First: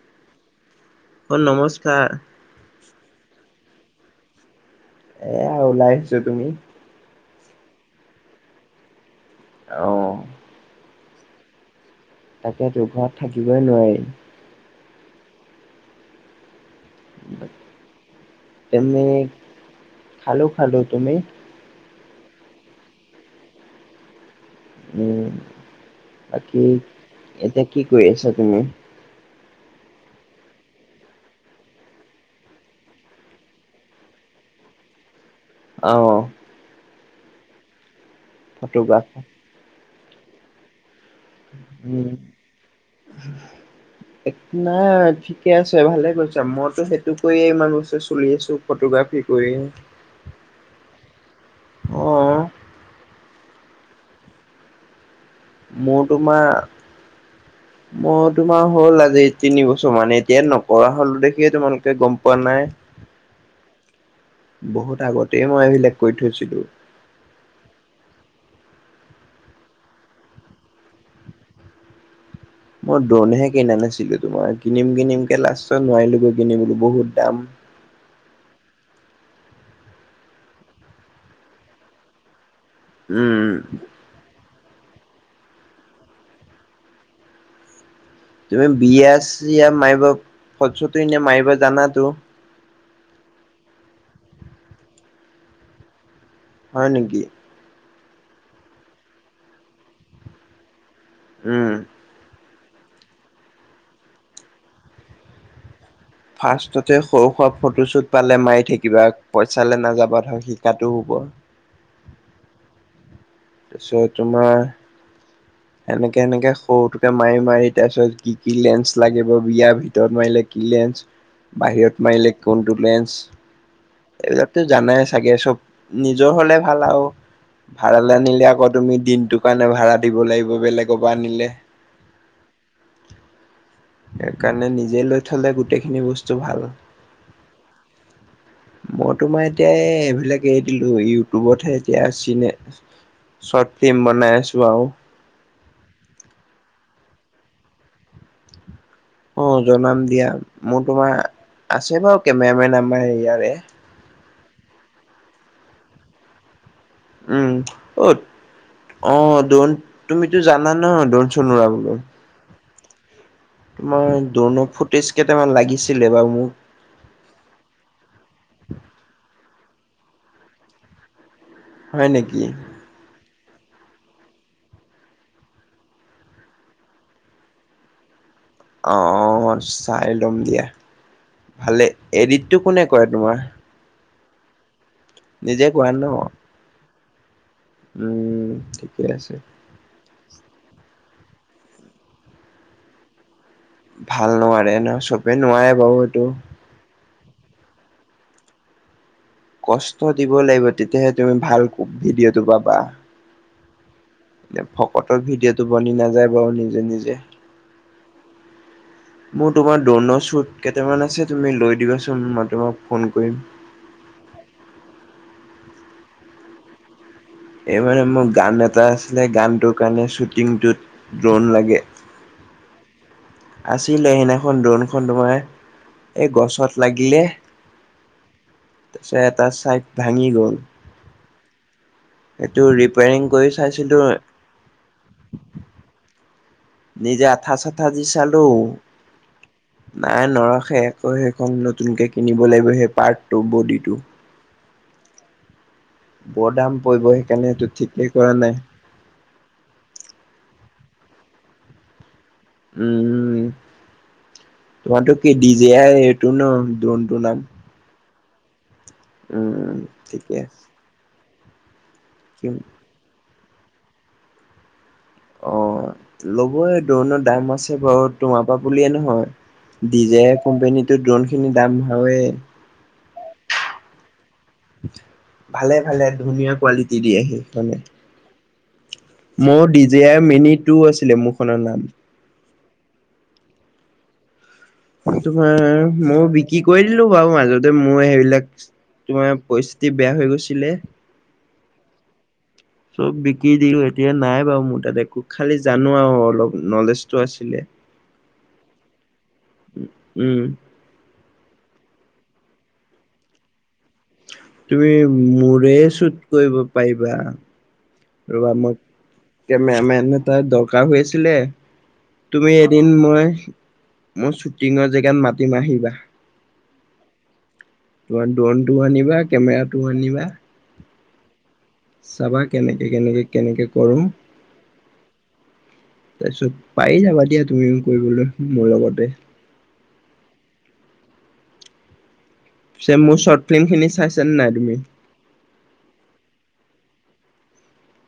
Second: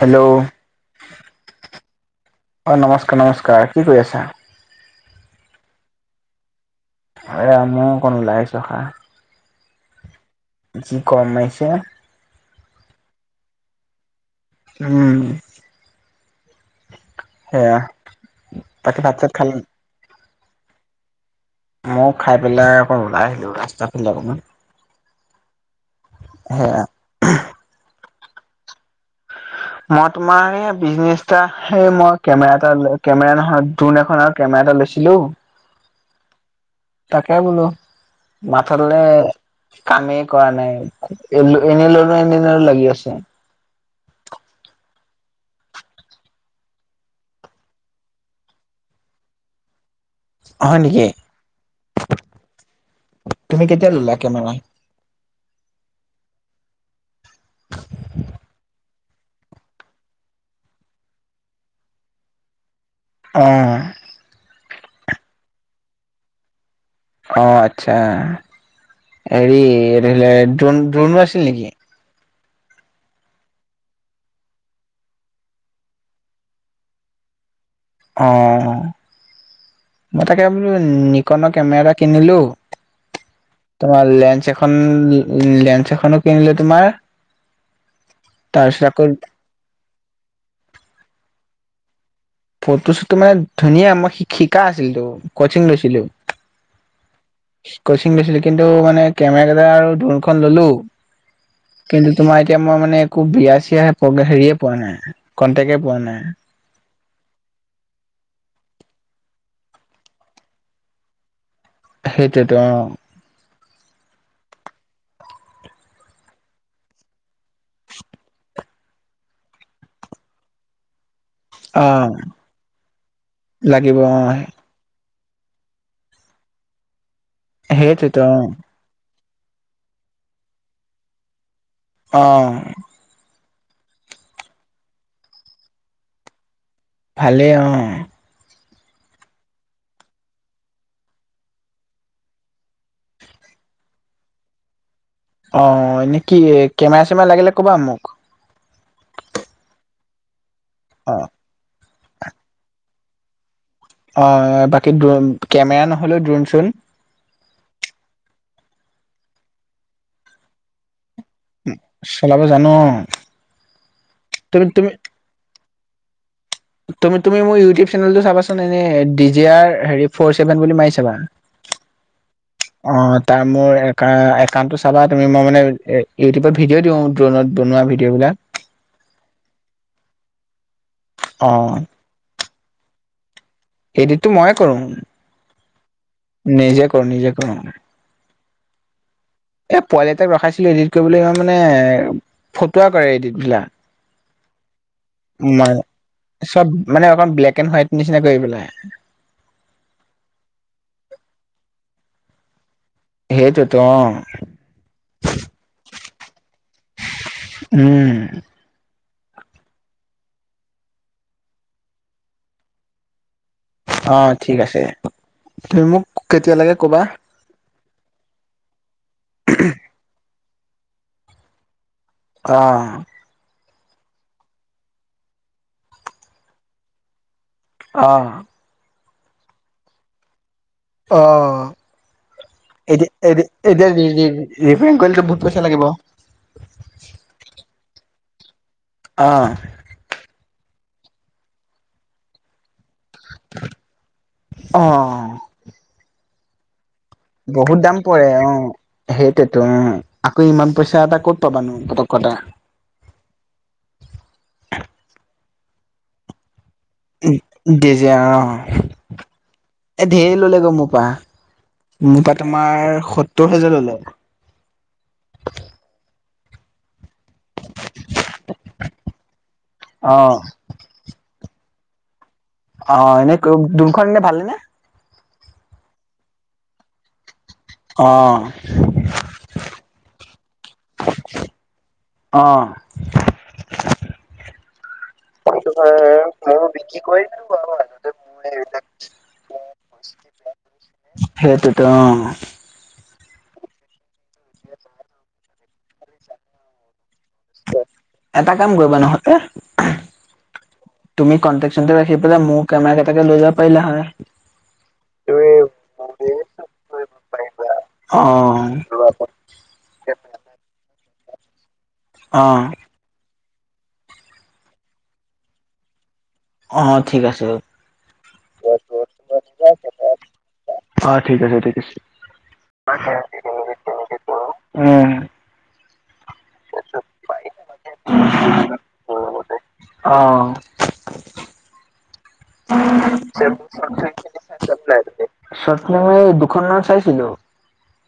Hello অ নমস্কাৰ অ নমস্কাৰ নমস্কাৰ কি কৰি আছা এয়া ওলাই আহিছো তুমি এয়া মইও অকন ওলাই আহিছো অ যি গৰম আহিছে তাকেইতো ঘৰত থাকিবই নোৱাৰি উম সেয়া তাকে ভাত চাত খালে খালোঁ খালোঁ তুমি ময়ো খাই পেলাই অকণ ওলাই আহিলোঁ ৰাস্তা ফালে অকণমান উম বাকী সেয়া এতিয়া কি কৰি আছা তুমি মই তোমাৰ বিজনেচটা সেই মই কেমেৰা এটা কেমেৰা নহয় ড্ৰোন এখন আৰু কেমেৰা এটা লৈছিলো অ তাকে বোলো মাথাদালে ফটোগ্ৰাফাৰ কামেই কৰা নাই এ এনেই উম ললো এনেই লৈ ললো লাগি আছে একো নাই ঠিকে আছে ভালে কৈছা মইতো সেইটো কৰিয়ে ইমান বছৰ চলি আছো ফটোগ্ৰাফী কৰিয়ে হয় নেকি অ তুমি কেতিয়া ললা কেমেৰা? মোৰ তোমাৰ মোৰ তোমাৰ হ'ল আজি তিন বছৰ মান এতিয়া নকৰা হলো দেখিয়ে তোমালোকে গম পোৱা নাই অ বহুত আগতেই মই এইবিলাক কৰি থৈছিলো। অ আচ্ছা হেৰি ধৰিলেত দ্ৰোন দ্ৰোনো ওৰাছিল নেকি? মই ড্ৰোনহে কিনা নাছিলো তোমাৰ কিনিম কিনিম কে লাষ্টত নোৱাৰিলোগৈ কিনিবলৈ বহুত দাম। অ মই তাকে বোলো নিকনৰ কেমেৰা এটা কিনিলো। উ উম। তোমাৰ লেন্স এখন লেন্স এখনো কিনিলোঁ তোমাৰ তুমি তাৰপিছত আকৌ বিয়া চিয়া মাৰিবা ফটো চটো এনে মাৰিবা জানাতো। ফটো শ্বুটো মানে ধুনীয়া মই শিকা আছিলো তো কচিং লৈছিলো। হয় নেকি? কচিং গৈছিলো কিন্তু মানে কেমেৰা কেইটা আৰু দোনখন ললোঁ। উম। কিন্তু তোমাৰ এতিয়া মই মানে একো বিয়া চিয়া হেৰিয়ে পোৱা নাই, কনটেকে পোৱা নাই। ফাৰ্ষ্টতে সৰু সুৰা ফটোশ্বুট পালে মাৰি থাকিবা পইচালৈ নাযাবা ধৰ শিকাতো হ'ব। সেইটোৱেত অ। তাছত তোমাৰ সেনেকে সেনেকে সৰুটোকে মাৰি মাৰি তাৰপিছত কি কি লেন্স লাগিব বিয়াৰ ভিতৰত মাৰিলে কি লেন্স অ বাহিৰত মাৰিলে কোনটো লাগিব অ লেঞ্চ এইবিলাকত জানে চাগে চব নিজৰ হলে ভাল আৰু ভাড়ালৈ সেইটোতো অ আনিলে আগত তুমি দিনটোৰ কাৰণে ভাড়া দিব লাগিব বেলেগৰ পৰা আনিলে। অ। সেকাৰণে নিজে লৈ থলে গোটেইখিনি বস্তু ভাল। ভালে অ। [inaudible] মই তোমাৰ এতিয়া এই এইবিলাক এৰি দিলো ইউটিউবতহে এতিয়া চিনে চৰ্ট ফিল্ম বনাই আছো আও। অ এনে কি কেমেৰা চেমেৰা লাগিলে ক'বা মোক। অ জনাম দিয়া মোৰ তোমাৰ অ', আছে বাৰু কেমেৰামেন আমাৰ ইয়াৰে। অ বাকী ড্ৰোন কেমেৰা নহ'লেও ড্ৰোন চ্ৰোণ উম অত অ ড্ৰোন তুমিতো জানা ন ড্ৰোন চলাব জান অ তোমাৰ ড্ৰোন ফুটেজ কেইটামান লাগিছিলে বাও মোক। তুমি তুমি মোৰ ইউটিউব চেনেলতটো চাবাচোন এনে ডিজে আৰ হেৰি ফৰ চছেভেন বুলি মাৰি চাবা। হয় নেকি? অ তাৰ মোৰ একাউণ্টটো চাবা তুমি মই মানে ইউটিউবত ভিডিঅ' দিওঁ। ট্টনত বনোৱা ভিডিঅ' বিলাক। অ চাই লম দিয়া অ', ভালে। এডিটটো কোনে কৰে তোমাৰ? এডিডটো মইয়ে কৰো। নিজে কোৱা ন? নিজে কৰো নিজে কৰো। উম ঠিকেই আছে। এ পোৱালি এটাক ৰখাইছিলো এডিট কৰিবলৈ ইয়ন মানে ফটোৱা কৰে এডিট বিলাক। ভাল নোৱাৰে ন চবে মই নোৱাৰে বাও এইটো। চব মানে অকণ ব্লেক এণ্ড হোৱাইট নিচিনা কৰি পেলাই। কষ্ট দিব লাগিব তেতিয়াহে তুমি ভাল ভিডিঅ'টো পাবা। সেইটোৱেটো অ। এ ফকতৰ ভিডিঅ'টো বনি নাযায় ব নিজে নিজে। উম। মোৰ তোমাৰ ড্ৰোণৰ চোত কেইটামান আছে তুমি লৈ দিবাচোন মই তোমাক ফোন কৰিম। অ ঠিক আছে। তুমি মোক কেতিয়া লাগে ক'বা? এইমানে মোক গান এটা আছিলে গানটোৰ কাৰণে শ্বুটিংটোত ড্ৰোণ লাগে। অ আছিলে, সেইদিনাখন ড্ৰনখন তোমাৰ এই গছত লাগিলে। অ তাৰ পিছত এটা চাইড ভাঙি গ'ল। অ। সেইটো এতিয়া, ৰিপেয়াৰিং এতিয়া, কৰি এতিয়া চাইছিলো ৰিপেয়াৰ কৰিলেটো বহুত পইচা লাগিব। নিজে আঠা-চাঠা দি চালোঁ। অ' নাই নৰখে, আকৌ সেইখন নতুনকে কিনিব লাগিব। সেই পাৰ্টটো, বডিটো। অ বৰ দাম পৰিব এই। বহুত দাম পৰে অ। সেইটোৱেতো অ' আকৌ ইমান পইচা এটা ক'ত পাবানো পতককে। উম' তোমাৰটো কি ডিজেয়াৰ এইটো ন ডন ডিজেয়াৰ অ, উম এ ঠিকে ধেৰ ল'লে গে আছে মোৰ পৰা। মোৰ পৰা তোমাৰ সত্তৰ হাজাৰ ল'লে। অ, লবই ড্ৰণৰ দাম আছে বাৰু, তোমাৰ পৰা বুলিয়ে নহয়। অ ডিজেয়াৰ কোম্পানীতো ড্ৰণ খিনি দাম ভাৱেই। অ, এনে ড্ৰণখন এনে ভাল নে। ভালে-ভালে ধুনীয়া কোৱালিটি দি আহি মানে। অ। মোৰ ডিজেয়াৰ মিনি টু আছিলে মোৰখনৰ নাম। অ। তোমাৰ মইয়ো বিক্ৰী কৰি দিলোঁ বাৰু মাজতে মই সেইবিলাক তোমাৰ পৰিস্থিতি বেয়া হৈ গৈছিলে। সেইটোতো অ। চব বিকি দিলোঁ। এতিয়া নাই বাৰু মোৰ তাত একো খালি জানো আৰু অলপ নলেজ। এটা কাম কৰিবা নহ'লে উম তুমি কনটেক্-চনটেক্ ৰাখি পেলাই, মোৰ কেমেৰা কেইটাকে লৈ যাব পাৰিলা হয়। তুমি মোৰে চুট কৰিব পাৰিবা। অ। ৰবা মই কেমেৰামেন এটা দৰকাৰ হৈ আছিলে। তুমি অ', এদিন মই মোৰ শ্বুটিঙৰ জেগাত মাতিম আহিবা। অ, ঠিক আছে। তোমাৰ ড্ৰোনটো আনিবা, কেমেৰাটো আনিবা। অ', ঠিক আছে ঠিক আছে চাবা কেনেকে, কেনেকে, কেনেকে কৰোঁ। উম, তাৰপিছত পাৰি যাবা দিয়া তুমিও কৰিবলৈ মোৰ লগতে। অ। পিছে মোৰ শৰ্ট ফিল্ম খিনি চাইছানে নাই তুমি? শৰ্ট ফিল্ম দুখন নাম চাইছিলোঁ।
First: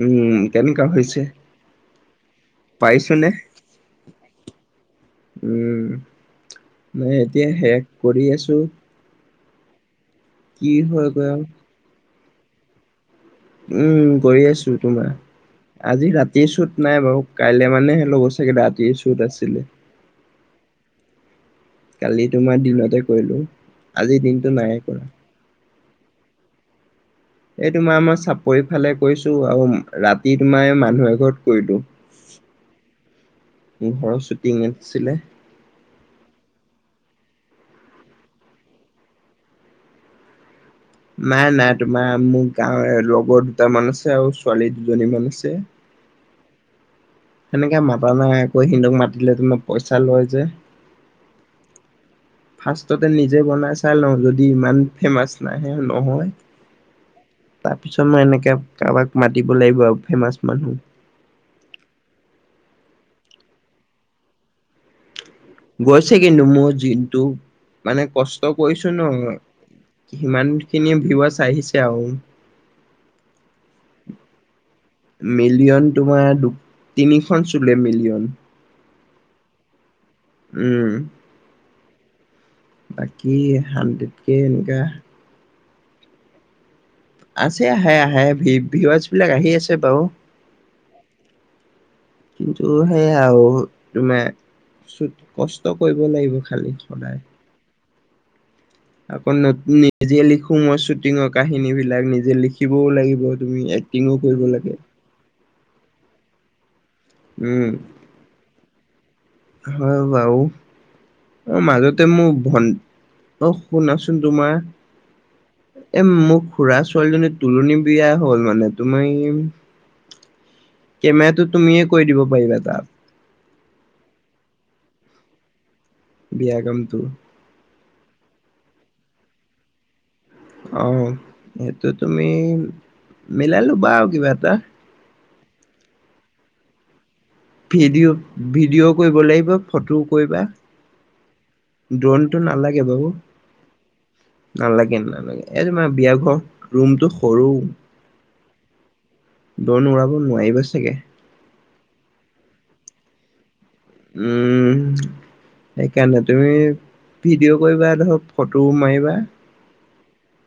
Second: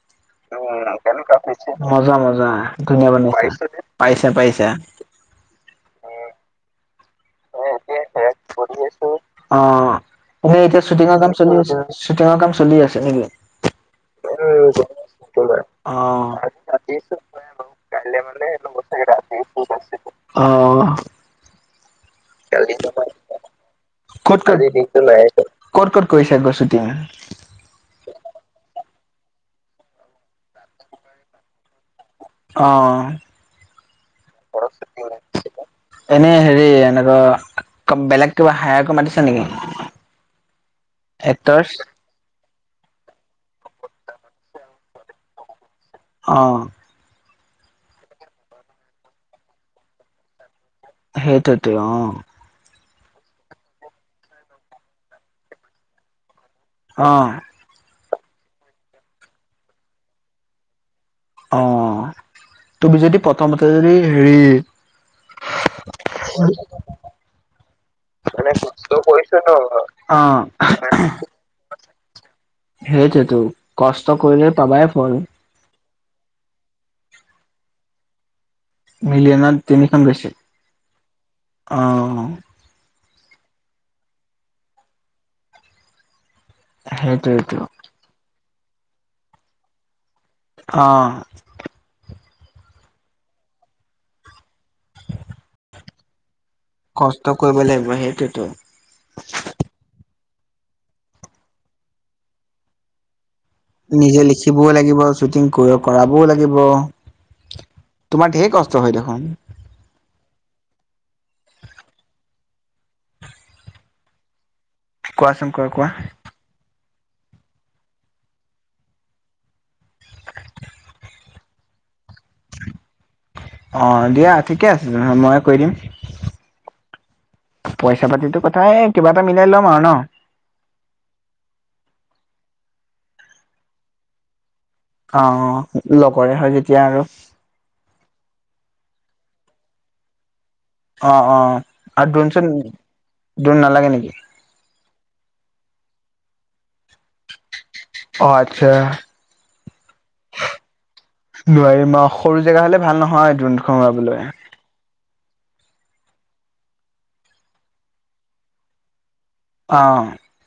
উম। কেনেকুৱা হৈছে উম' মজা-মজা ধুনীয়া পাৰিছনে? বনাইছে, পাৰিছে পাৰিছে। উম' মইয়ো এতিয়া সেই কৰি আছোঁ। অ, এনেই এতিয়া হয় শ্বুটিঙৰ গৈ কাম আৰু চলি আছে, শ্বুটিঙৰ কাম চলি আছে নেকি? উম' কৰি আছো তোমাৰ। আজি অ'। ৰাতি শ্বুট নাই বাৰু, কাইলে মানেহে ল'ব চাগে ৰাতি শ্বুট আছিলে। অ। কালি তোমাৰ ক'ত, দিনতে কৰিলো। আজিৰ ক'ত, দিনটো নাই কৰা। ক'ত, ক'ত কৰিছে গৈ শ্বুটিং? [unintelligible] এই তোমাৰ মই চাপৰি ফালে কৰিছোঁ আৰু ৰাতি তোমাৰ মানুহ এঘৰত কৰিলোঁ। অ'হ এনে ঘৰৰ শ্বুটিং হেৰি আছিলে। এনেকুৱা বেলেগ কিবা হায়াৰকো মাতিছো নেকি? [unintelligible] নাই এক্টৰছ নাই তোমাৰ মোৰ গাঁৱৰ লগৰ দুটামান আছে আৰু ছোৱালী দুজনী মান আছে। অ। সেনেকৈ মাতা নাই আকৌ সিহতক মাতিলে তোমাৰ পইচা লয় যে। সেইটোৱেটো অ। ফাৰ্ষ্টতে নিজে বনাই চাই লওঁ যদি ইমান ফেমাচ নাহে নহয় অ। তাৰ পিছত মই এনেকে কাৰোবাক মাতিব লাগিব আৰু ফেমাচ মানুহ। অ, তুমি যদি প্ৰথমতে যদি হেৰি গৈছে কিন্তু মোৰ যিটো মানে কষ্ট কৰিছো ন অ', সিমানখিনি ভিউছ আহিছে আৰু। সেইটেতো কষ্ট কৰিলে পাবাই ফল। মিলিয়ন তোমাৰ দু তিনিখন চুলে মিলিয়ন। মিলিয়নত তিনিখন বেছি। উম। অঁ। বাকী হাড্ৰেড কে এনেকা সেইটোৱেতো আছে আহে আহে ভ ভিছ বিলাক আহি আছে বাৰু। অ কিন্তু সেইয়াও তোমা চ কষ্ট কৰিব লাগিব খালি। সদায় কষ্ট কৰিব লাগিব সেইটোতো। আকৌ নিজে লিখো মই শ্বুটিঙৰ কাহিনী বিলাক নিজে লিখিবও লাগিব। তুমি এক্টিঙো নিজে কৰিব লিখিবও লাগে লাগিব শ্বুটিং কৰাবও লাগিব। উম। তোমাৰ ধেই কষ্ট হয় দেখোন। হয় বাওঁ। অ, মাজতে মোৰ ভন অ শুনাচোন তোমাৰ কোৱাচোন কোৱা কোৱা এ, মোৰ খুৰা ছোৱালীজনীৰ তুলনী বিয়া হ'ল মানে তোমি মানে তুমিয়ে কৈ দিব পাৰিবা তাত। অ দিয়া ঠিকে আছে মই কৈ দিম। বিয়া কামটো। পইচা পাতিটো কথা এ কিবা এটা মিলাই ল'ম আৰু ন। অ সেইটো তুমি মিলাই ল'বা আৰু কিবা এটা। অ লগৰে হয় যেতিয়া আৰু। ভিডিঅ' ভিডিঅ' কৰিব লাগিব ফটোও কৰিবা অ অ আৰু ড্ৰোনটো দ্ৰোনচোন নালাগে বাৰু দ্ৰোন নালাগে নেকি? নালাগে নালাগে এই তোমাৰ বিয়া ঘৰত ৰুমটো সৰু। অ আচ্ছা। দৌন উৰাব নোৱাৰিব চাগে! নোৱাৰি অহ সৰু জেগা হ'লে ভাল নহয় দৌনটো। উম। সেইকাৰণে তুমি ভিডিঅ' কৰিবা ধৰক ফটোও মাৰিবা। অ।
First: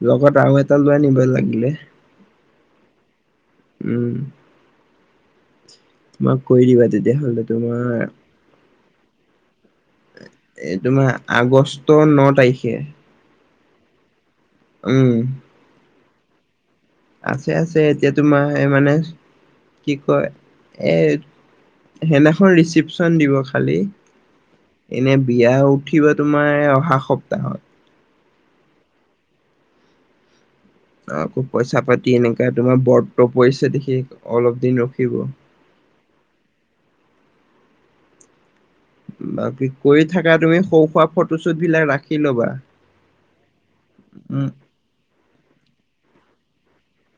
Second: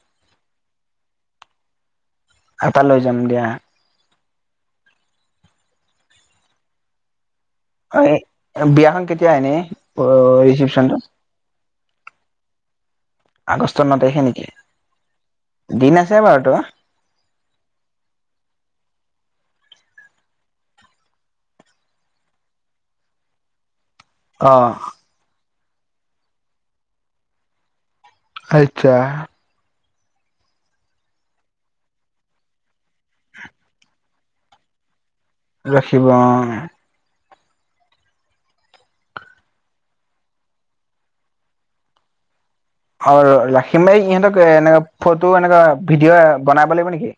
লগত আৰু এটা লৈ আনিবা লাগিলে। এটা লৈ যাম দিয়া। উম। মাক কৈ দিবা তেতিয়াহ'লে। তোমাৰ অ এ বিয়াখন কেতিয়া এনে? এই তোমাৰ আগষ্ট ন তাৰিখে আগষ্টৰ ন তাৰিখে নেকি উম দিন আছে বাৰু তো আছে আছে এতিয়া তোমাৰ মানে কি কয় এ সেইদিনাখন ৰিচিপশ্যন দিব খালী অ এনে বিয়া উঠিব তোমাৰ অহা সপ্তাহত আচ্ছা আকৌ পইচা পাতি এনেকা তোমাৰ বৰ্ত পৰিছে দেখি অলপ দিন ৰখিব ৰাখিব অ বাকী কৰি থাকা তুমি সৰু সুৰা ফটোশ্বুট বিলাক ৰাখি লবা অ ৰাখিমেই ইহঁতক উম, এনো ফটো এনেকুৱা ভিডিঅ' বনাব লাগিব নেকি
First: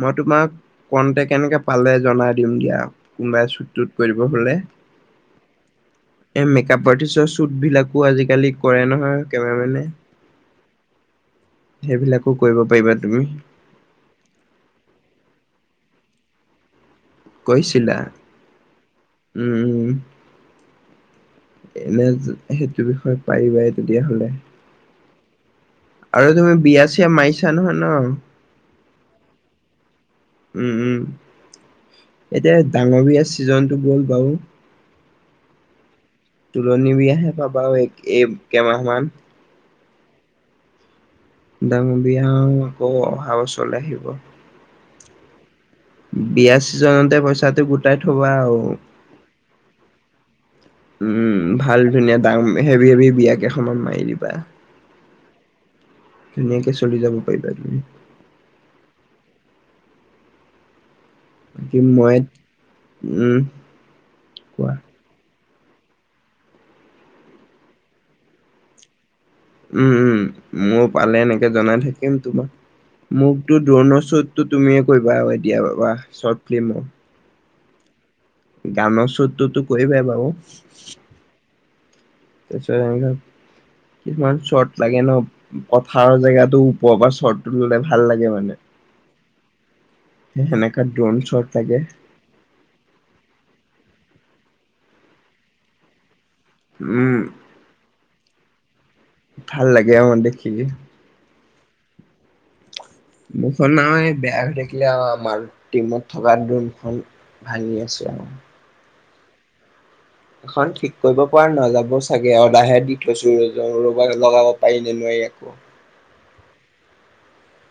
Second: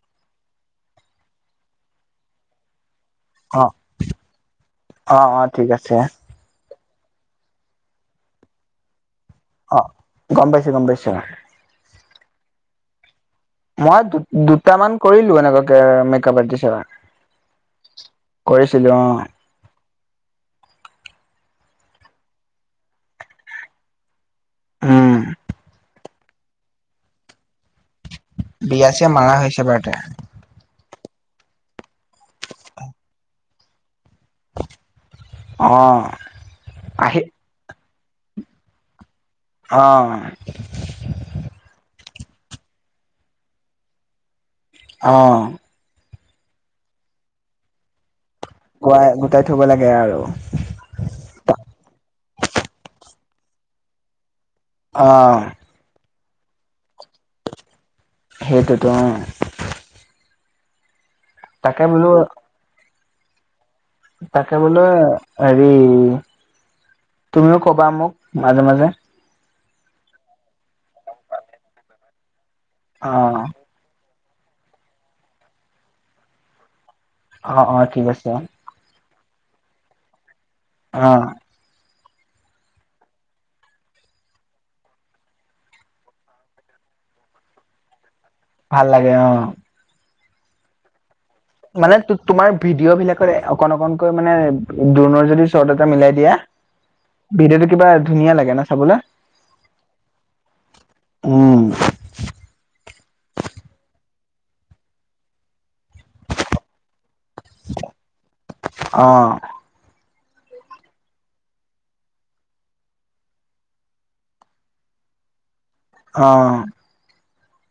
মই তোমাক কণ্টেক্ট এনেকে পালে জনাই দিম দিয়া কোনবাই চুট অ', তুত কৰিব হলে অ', অ', ঠিক আছে এই মেকআপ আৰ্টিষ্টৰ শ্বুটবিলাকো আজিকালি কৰে নহয় কেমেৰামেনে অ'। গম পাইছো গম পাইছো সেইবিলাকো কৰিব পাৰিবা তুমি মই দুটামান কৰিলো এনেকুৱাকে মেকপআৰ্টিষ্টৰ কৈছিলা অ', উম উম এনে সেইটো বিষয়ে পাৰিবাই তেতিয়াহ'লে। উম' আৰু তুমি বিয়া চিয়া মাৰিছা নহয় ন? বিয়া চিয়া মাৰা হৈছে বাৰু তে উম উম এতিয়া ডাঙৰী বিয়া ছিজনটো গ'ল বাও অ তুলনি বিয়া আহি হে পাবা এই কে মাহ মান অ ডাঙৰ বিয়া আকৌ অহা বছৰলে আহিব অ বিয়া চিজনতে পইচাটো গোটাই থবা আও গুৱাই গোটাই থব লাগে আৰু। উম' ভাল ধুনীয়া ডাম হেভি, হেভি বিয়া কেইখন মান মাৰি দিবা। অহ' ধুনীয়াকে চলি যাব পাৰিবা তুমি। সেইটো টো অহ' বাকী তাকে বোলো মই, উম' তাকে কোৱা বোলে হেৰি তুমিও কবা মোক মাজে মাজে। উম' উম' মোৰ পালে এনেকে জনাই থাকিম তোমাক, অ', মোকতো ড্ৰোণৰ চোত টোত তুমিয়ে কৰিবা এতিয়া বাবা শৰ্ট ফিল্মৰ। অ' অ' ঠিক আছে অহ'। গানৰ শ্বুতটোতো কৰিবাই বাও, অ' তাৰপিছত এনেকুৱা কিছুমান শ্বট লাগে ন, পথাৰৰ জেগাটো ওপৰ বা শ্বটটো ল'লে ভাল লাগে মানে। ভাল লাগে অ'। সেনেকা ড্ৰন চত। মানে তো তোমাৰ ভিডিঅ' বিলাকত অকন অকনকৈ মানে ড্ৰণৰ যদি শ্বৰ্ট এটা মিলাই দিয়া। উম। ভিডিঅ'টো কিবা ধুনীয়া লাগে না চাবলে। ভাল লাগে অহ দেখি। উম। মুখন আৰু এই বেয়া থাকিলে, আৰু আমাৰ টিমত থকা ড্ৰনখন। ভাঙি আছে আৰু। অ। এখন ঠিক কৰিব পৰা নাযাব চাগে, অৰ্ডাৰ হে দি থৈছো ৰ ৰ'বা লগাব পাৰি নে নোৱাৰি [unintelligible] অ।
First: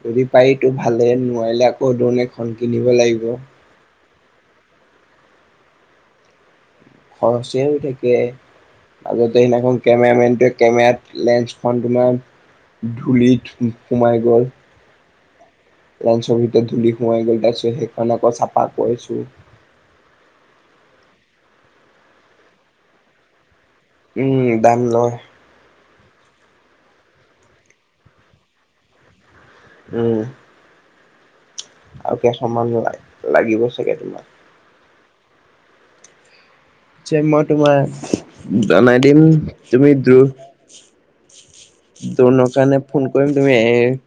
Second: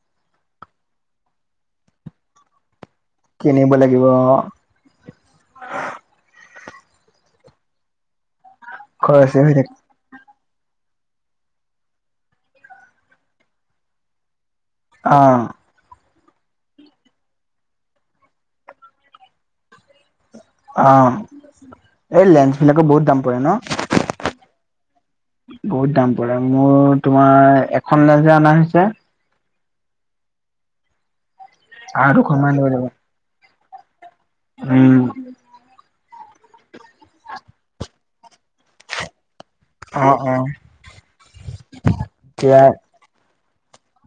যদি পাৰি ত' ভালে, নোৱাৰিলে আকৌ ড্ৰন এখন কিনিব লাগিব। কিনিব লাগিব অহ। খৰচেই হৈ থাকে, আগতে খৰচে হৈ থাকে সেইদিনাখন কেমেৰা মেনটোৱে কেমেৰাত লেন্সখন তোমাৰ ধূলিত সোমাই গ'ল। অহ। লেন্সৰ ভিতৰত ধূলি সোমাই গ'ল, তাৰপিছত সেইকাৰনে আকৌ চাফা কৰিছো। অ' এই লেন্স বিলাকৰ বহুত দাম পৰে ন। উম দাম লয়। বহুত দাম পৰে মোৰ তোমাৰ এখন লেন্সহে অনা হৈছে। উম। আৰু কেই শ দুখনমান লৈ মান ল'বা লা-লাগিব চাগে তোমাক? উম। মই তোমাৰ জনাই দিম। তুমি দু, অ', অ', ড্ৰনৰ এতিয়া কাৰণে ফোন কৰিম তুমি এ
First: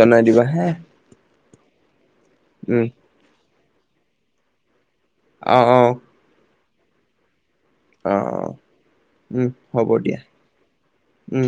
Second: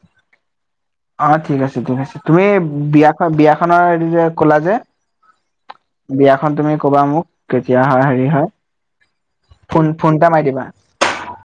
জনাই দিবা হা। অ ঠিক আছে ঠিক আছে, তুমি উম বিয়াখন বিয়াখনৰ হেতো যে কলা যে, অ' অ' বিয়াখন তুমি কবা মোক কেতিয়া হয় অ অ হেৰি হয়, উম ফোন হ'ব ফোন দিয়া এটা মাৰি দিবা। উম